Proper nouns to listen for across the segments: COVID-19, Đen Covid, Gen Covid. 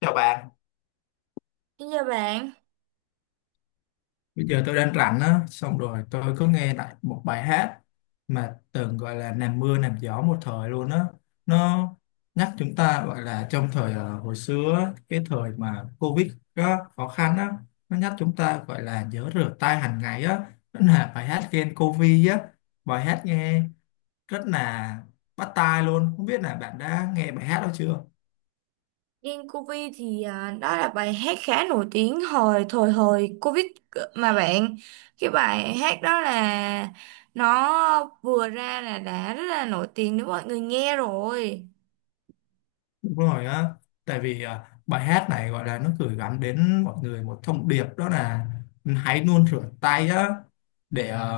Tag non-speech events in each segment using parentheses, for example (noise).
Chào bạn. Xin chào bạn. Bây giờ tôi đang rảnh á, xong rồi tôi có nghe lại một bài hát mà từng gọi là làm mưa làm gió một thời luôn á. Nó nhắc chúng ta gọi là trong thời hồi xưa á, cái thời mà Covid á, khó khăn á, nó nhắc chúng ta gọi là nhớ rửa tay hàng ngày á. Đó là bài hát Gen Covid á, bài hát nghe rất là bắt tai luôn. Không biết là bạn đã nghe bài hát đó chưa? Đen Covid đó là bài hát khá nổi tiếng hồi Covid mà bạn, cái bài hát đó là nó vừa ra là đã rất là nổi tiếng đến mọi người nghe rồi. Đúng rồi á, tại vì bài hát này gọi là nó gửi gắm đến mọi người một thông điệp, đó là hãy luôn rửa tay á để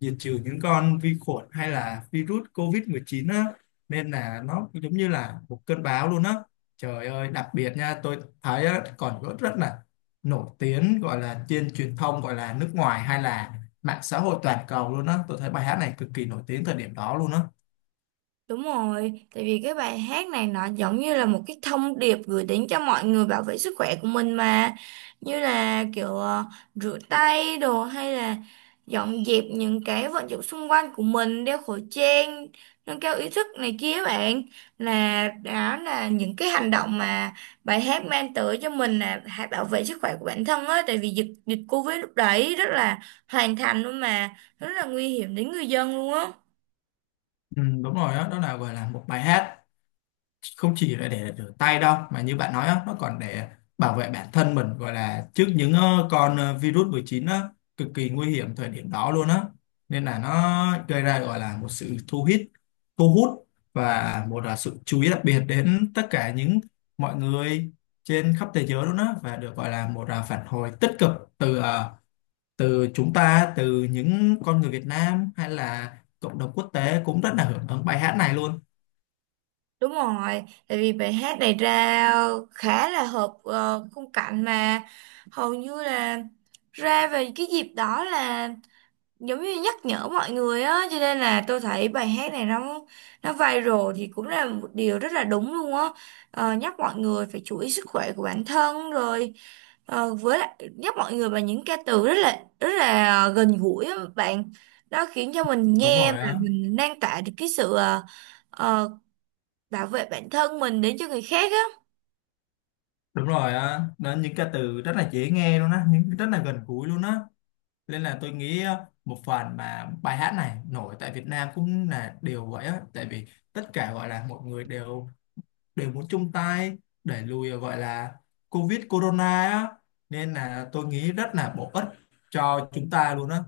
diệt trừ những con vi khuẩn hay là virus COVID-19 á, nên là nó giống như là một cơn bão luôn á. Trời ơi, đặc biệt nha, tôi thấy á, còn rất rất là nổi tiếng gọi là trên truyền thông gọi là nước ngoài hay là mạng xã hội toàn cầu luôn á. Tôi thấy bài hát này cực kỳ nổi tiếng thời điểm đó luôn á. Đúng rồi, tại vì cái bài hát này nó giống như là một cái thông điệp gửi đến cho mọi người bảo vệ sức khỏe của mình mà. Như là kiểu rửa tay đồ hay là dọn dẹp những cái vận dụng xung quanh của mình, đeo khẩu trang, nâng cao ý thức này kia bạn. Là đó là những cái hành động mà bài hát mang tới cho mình là hãy bảo vệ sức khỏe của bản thân á. Tại vì dịch dịch Covid lúc đấy rất là hoàn thành luôn mà, rất là nguy hiểm đến người dân luôn á. Ừ, đúng rồi đó, đó là gọi là một bài hát không chỉ là để rửa tay đâu mà như bạn nói á, nó còn để bảo vệ bản thân mình gọi là trước những con virus 19 á, cực kỳ nguy hiểm thời điểm đó luôn á, nên là nó gây ra gọi là một sự thu hút, thu hút và một là sự chú ý đặc biệt đến tất cả những mọi người trên khắp thế giới luôn á, và được gọi là một là phản hồi tích cực từ từ chúng ta, từ những con người Việt Nam hay là cộng đồng quốc tế cũng rất là hưởng ứng bài hát này luôn. Đúng rồi, tại vì bài hát này ra khá là hợp khung cảnh mà hầu như là ra về cái dịp đó là giống như nhắc nhở mọi người á, cho nên là tôi thấy bài hát này nó viral thì cũng là một điều rất là đúng luôn á. Nhắc mọi người phải chú ý sức khỏe của bản thân rồi, với lại nhắc mọi người bằng những ca từ rất là gần gũi á bạn. Đó khiến cho mình Đúng nghe mà rồi á. mình lan tỏa được cái sự uh, bảo vệ bản thân mình đến cho người khác á. Đúng rồi á, đó những cái từ rất là dễ nghe luôn á, những rất là gần gũi luôn á. Nên là tôi nghĩ một phần mà bài hát này nổi tại Việt Nam cũng là điều vậy á, tại vì tất cả gọi là mọi người đều đều muốn chung tay đẩy lùi gọi là Covid Corona á, nên là tôi nghĩ rất là bổ ích cho chúng ta luôn á.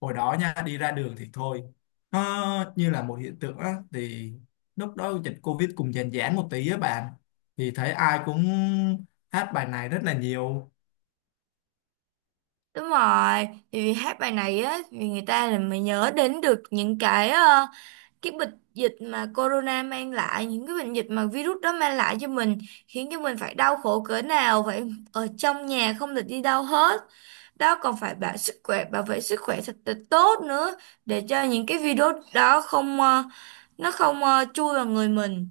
Hồi đó nha, đi ra đường thì thôi, nó như là một hiện tượng á, thì lúc đó dịch Covid cùng dàn giãn một tí á bạn, thì thấy ai cũng hát bài này rất là nhiều. Đúng rồi, thì vì hát bài này á, vì người ta là mới nhớ đến được những cái cái bệnh dịch mà corona mang lại, những cái bệnh dịch mà virus đó mang lại cho mình, khiến cho mình phải đau khổ cỡ nào, phải ở trong nhà không được đi đâu hết. Đó còn phải bảo sức khỏe, bảo vệ sức khỏe thật là tốt nữa, để cho những cái virus đó không, nó không chui vào người mình.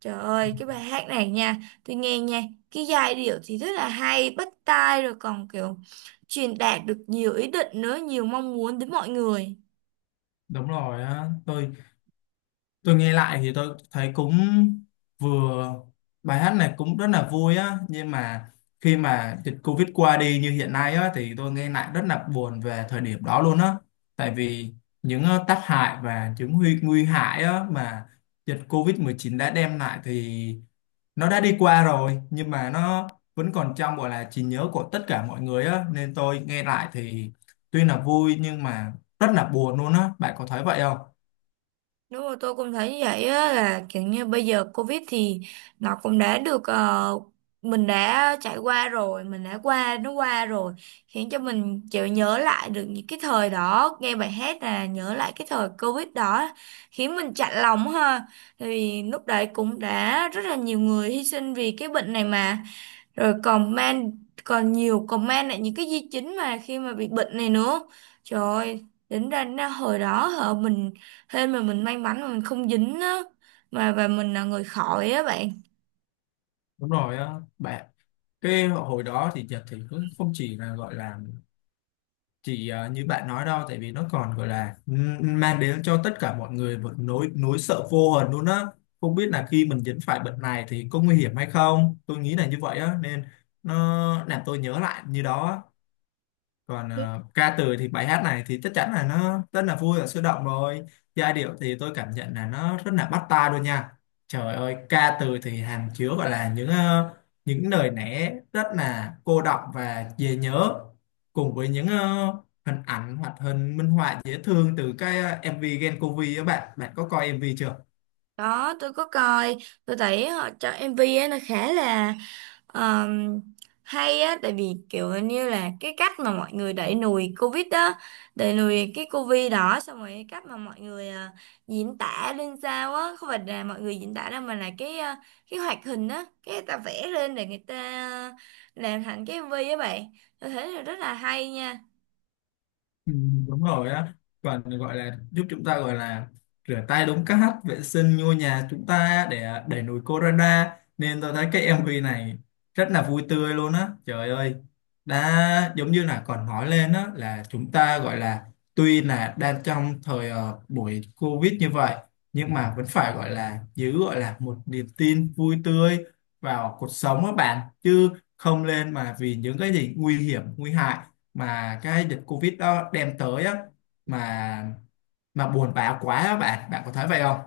Trời ơi, cái bài hát này nha, tôi nghe nha, cái giai điệu thì rất là hay bắt tai rồi, còn kiểu truyền đạt được nhiều ý định nữa, nhiều mong muốn đến mọi người. Đúng rồi á, tôi nghe lại thì tôi thấy cũng vừa, bài hát này cũng rất là vui á, nhưng mà khi mà dịch Covid qua đi như hiện nay á thì tôi nghe lại rất là buồn về thời điểm đó luôn á, tại vì những tác hại và những nguy nguy hại á mà dịch Covid-19 đã đem lại, thì nó đã đi qua rồi nhưng mà nó vẫn còn trong gọi là trí nhớ của tất cả mọi người á, nên tôi nghe lại thì tuy là vui nhưng mà rất là buồn luôn á. Bạn có thấy vậy không? Đúng rồi, tôi cũng thấy như vậy á, là kiểu như bây giờ Covid thì nó cũng đã được mình đã trải qua rồi, mình đã qua, nó qua rồi, khiến cho mình chịu nhớ lại được những cái thời đó, nghe bài hát là nhớ lại cái thời Covid đó, khiến mình chạnh lòng ha. Tại vì lúc đấy cũng đã rất là nhiều người hy sinh vì cái bệnh này mà, rồi comment, còn nhiều comment lại những cái di chứng mà khi mà bị bệnh này nữa. Trời ơi, tính ra nó hồi đó hả, mình hên mà, mình may mắn mà mình không dính á, mà và mình là người khỏi á bạn. Đúng rồi á bạn, cái hồi đó thì Nhật thì cũng không chỉ là gọi là chỉ như bạn nói đâu, tại vì nó còn gọi là mang đến cho tất cả mọi người một nỗi nỗi sợ vô hồn luôn á. Không biết là khi mình dính phải bệnh này thì có nguy hiểm hay không, tôi nghĩ là như vậy á, nên nó làm tôi nhớ lại như đó á. Còn ca từ thì bài hát này thì chắc chắn là nó rất là vui và sôi động rồi, giai điệu thì tôi cảm nhận là nó rất là bắt tai luôn nha. Trời ơi, ca từ thì hàm chứa gọi là những những lời lẽ rất là cô đọng và dễ nhớ, cùng với những hình ảnh hoặc hình minh họa dễ thương từ cái MV Gen Covid. Các bạn, bạn có coi MV chưa? Đó, tôi có coi, tôi thấy họ cho MV ấy nó khá là Ờm, hay á, tại vì kiểu như là cái cách mà mọi người đẩy lùi Covid đó, đẩy lùi cái Covid đó, xong rồi cái cách mà mọi người diễn tả lên sao á, không phải là mọi người diễn tả đâu mà là cái cái hoạt hình á, cái người ta vẽ lên để người ta ờ, làm thành cái MV á bạn. Tôi thấy là rất là hay nha. Ừ, đúng rồi á, còn gọi là giúp chúng ta gọi là rửa tay đúng cách, vệ sinh ngôi nhà chúng ta để đẩy lùi corona, nên tôi thấy cái MV này rất là vui tươi luôn á. Trời ơi, đã giống như là còn nói lên á là chúng ta gọi là tuy là đang trong thời buổi Covid như vậy, nhưng mà vẫn phải gọi là giữ gọi là một niềm tin vui tươi vào cuộc sống các bạn chứ, không lên mà vì những cái gì nguy hiểm nguy hại mà cái dịch Covid đó đem tới á mà mà buồn bã quá á bạn. Bạn có thấy vậy không?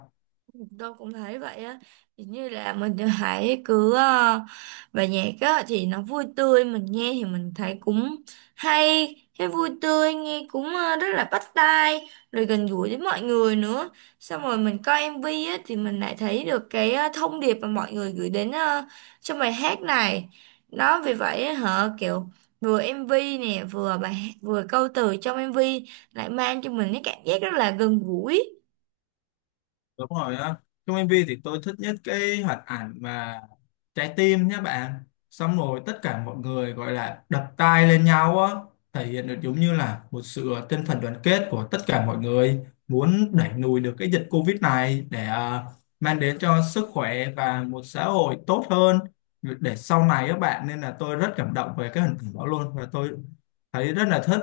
Tôi cũng thấy vậy á. Thì như là mình hãy cứ bài nhạc á thì nó vui tươi, mình nghe thì mình thấy cũng hay, cái vui tươi nghe cũng rất là bắt tai rồi gần gũi với mọi người nữa. Xong rồi mình coi MV á thì mình lại thấy được cái thông điệp mà mọi người gửi đến trong bài hát này đó, vì vậy á, hả kiểu vừa MV nè, vừa vừa câu từ trong MV lại mang cho mình cái cảm giác rất là gần gũi. Đúng rồi á. Trong MV thì tôi thích nhất cái hoạt ảnh mà trái tim nhé bạn. Xong rồi tất cả mọi người gọi là đập tay lên nhau á, thể hiện được giống như là một sự tinh thần đoàn kết của tất cả mọi người muốn đẩy lùi được cái dịch Covid này để mang đến cho sức khỏe và một xã hội tốt hơn để sau này các bạn, nên là tôi rất cảm động về cái hình ảnh đó luôn và tôi thấy rất là thích.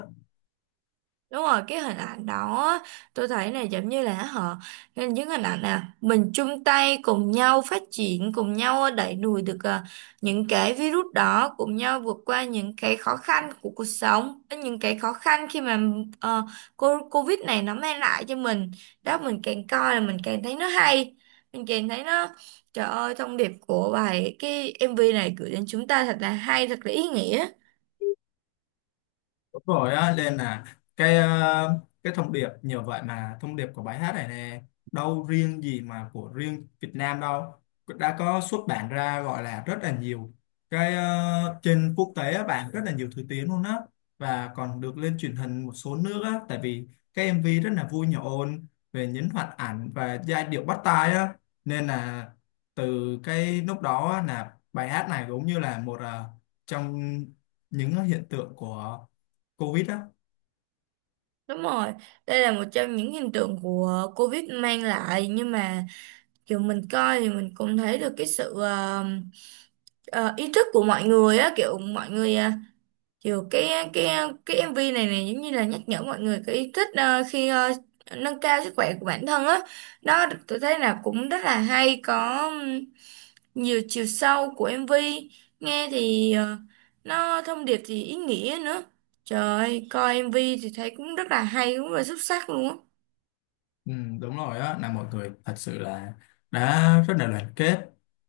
Đúng rồi, cái hình ảnh đó á, tôi thấy này giống như là họ nên những hình ảnh là mình chung tay cùng nhau phát triển, cùng nhau đẩy lùi được những cái virus đó, cùng nhau vượt qua những cái khó khăn của cuộc sống, những cái khó khăn khi mà ờ, cô Covid này nó mang lại cho mình. Đó mình càng coi là mình càng thấy nó hay, mình càng thấy nó, trời ơi, thông điệp của bài cái MV này gửi đến chúng ta thật là hay, thật là ý nghĩa. Đúng rồi á, nên là cái cái thông điệp nhờ vậy mà thông điệp của bài hát này nè, đâu riêng gì mà của riêng Việt Nam đâu, đã có xuất bản ra gọi là rất là nhiều cái trên quốc tế á bạn, rất là nhiều thứ tiếng luôn á, và còn được lên truyền hình một số nước á, tại vì cái MV rất là vui nhộn về nhấn hoạt ảnh và giai điệu bắt tai á, nên là từ cái lúc đó á, là bài hát này cũng như là một trong những hiện tượng của Covid á. Đúng rồi, đây là một trong những hiện tượng của Covid mang lại, nhưng mà kiểu mình coi thì mình cũng thấy được cái sự ờ, ý thức của mọi người á, kiểu mọi người kiểu cái MV này này giống như là nhắc nhở mọi người cái ý thức khi nâng cao sức khỏe của bản thân á đó. Tôi thấy là cũng rất là hay, có nhiều chiều sâu của MV. Nghe thì nó thông điệp thì ý nghĩa nữa. Trời ơi, coi MV thì thấy cũng rất là hay, cũng rất là xuất sắc luôn á. Ừ, đúng rồi á, là mọi người thật sự là đã rất là đoàn kết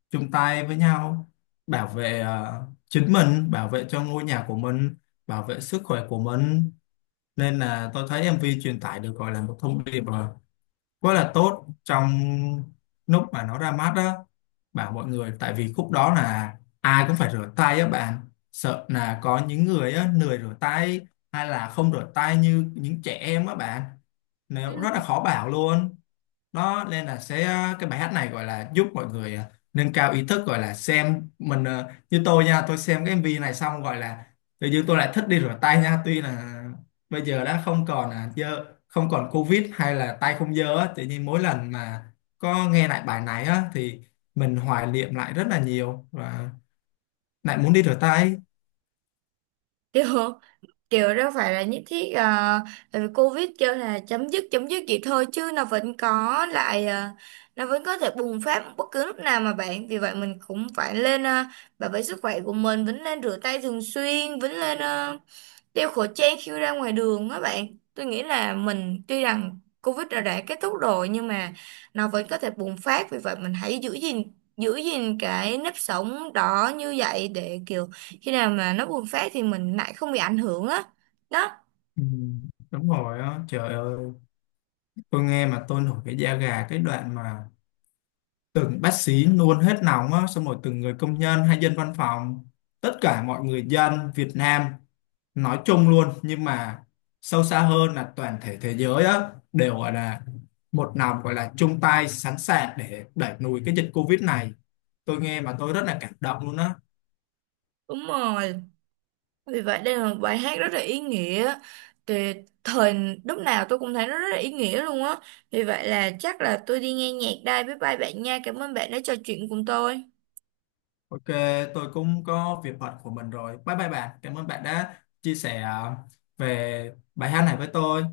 chung tay với nhau, bảo vệ chính mình, bảo vệ cho ngôi nhà của mình, bảo vệ sức khỏe của mình, nên là tôi thấy em MV truyền tải được gọi là một thông điệp quá là tốt trong lúc mà nó ra mắt đó, bảo mọi người tại vì khúc đó là ai cũng phải rửa tay á bạn, sợ là có những người á lười rửa tay hay là không rửa tay như những trẻ em á bạn, nếu Ừ. rất là khó bảo luôn. Nó nên là sẽ cái bài hát này gọi là giúp mọi người nâng cao ý thức, gọi là xem mình như tôi nha, tôi xem cái MV này xong gọi là tự nhiên tôi lại thích đi rửa tay nha, tuy là bây giờ đã không còn dơ, không còn Covid hay là tay không dơ á, tự nhiên mỗi lần mà có nghe lại bài này á thì mình hoài niệm lại rất là nhiều và lại muốn đi rửa tay. (laughs) kiểu kiểu đâu phải là nhất thiết, tại vì Covid kêu là chấm dứt vậy thôi chứ nó vẫn có lại, nó vẫn có thể bùng phát bất cứ lúc nào mà bạn. Vì vậy mình cũng phải lên, bảo vệ sức khỏe của mình, vẫn nên rửa tay thường xuyên, vẫn lên đeo khẩu trang khi ra ngoài đường á bạn. Tôi nghĩ là mình tuy rằng Covid đã kết thúc rồi nhưng mà nó vẫn có thể bùng phát, vì vậy mình hãy giữ gìn cái nếp sống đó như vậy để kiểu khi nào mà nó bùng phát thì mình lại không bị ảnh hưởng á đó. Ừ, đúng rồi á, trời ơi, tôi nghe mà tôi nổi cái da gà cái đoạn mà từng bác sĩ luôn hết nóng á, xong rồi từng người công nhân hay dân văn phòng, tất cả mọi người dân Việt Nam nói chung luôn, nhưng mà sâu xa hơn là toàn thể thế giới á, đều gọi là một lòng gọi là chung tay sẵn sàng để đẩy lùi cái dịch Covid này, tôi nghe mà tôi rất là cảm động luôn á. Đúng rồi, vì vậy đây là một bài hát rất là ý nghĩa. Thì thời lúc nào tôi cũng thấy nó rất là ý nghĩa luôn á. Vì vậy là chắc là tôi đi nghe nhạc đây, bye bye bạn nha, cảm ơn bạn đã trò chuyện cùng tôi. Ok, tôi cũng có việc bận của mình rồi, bye bye bạn, cảm ơn bạn đã chia sẻ về bài hát này với tôi.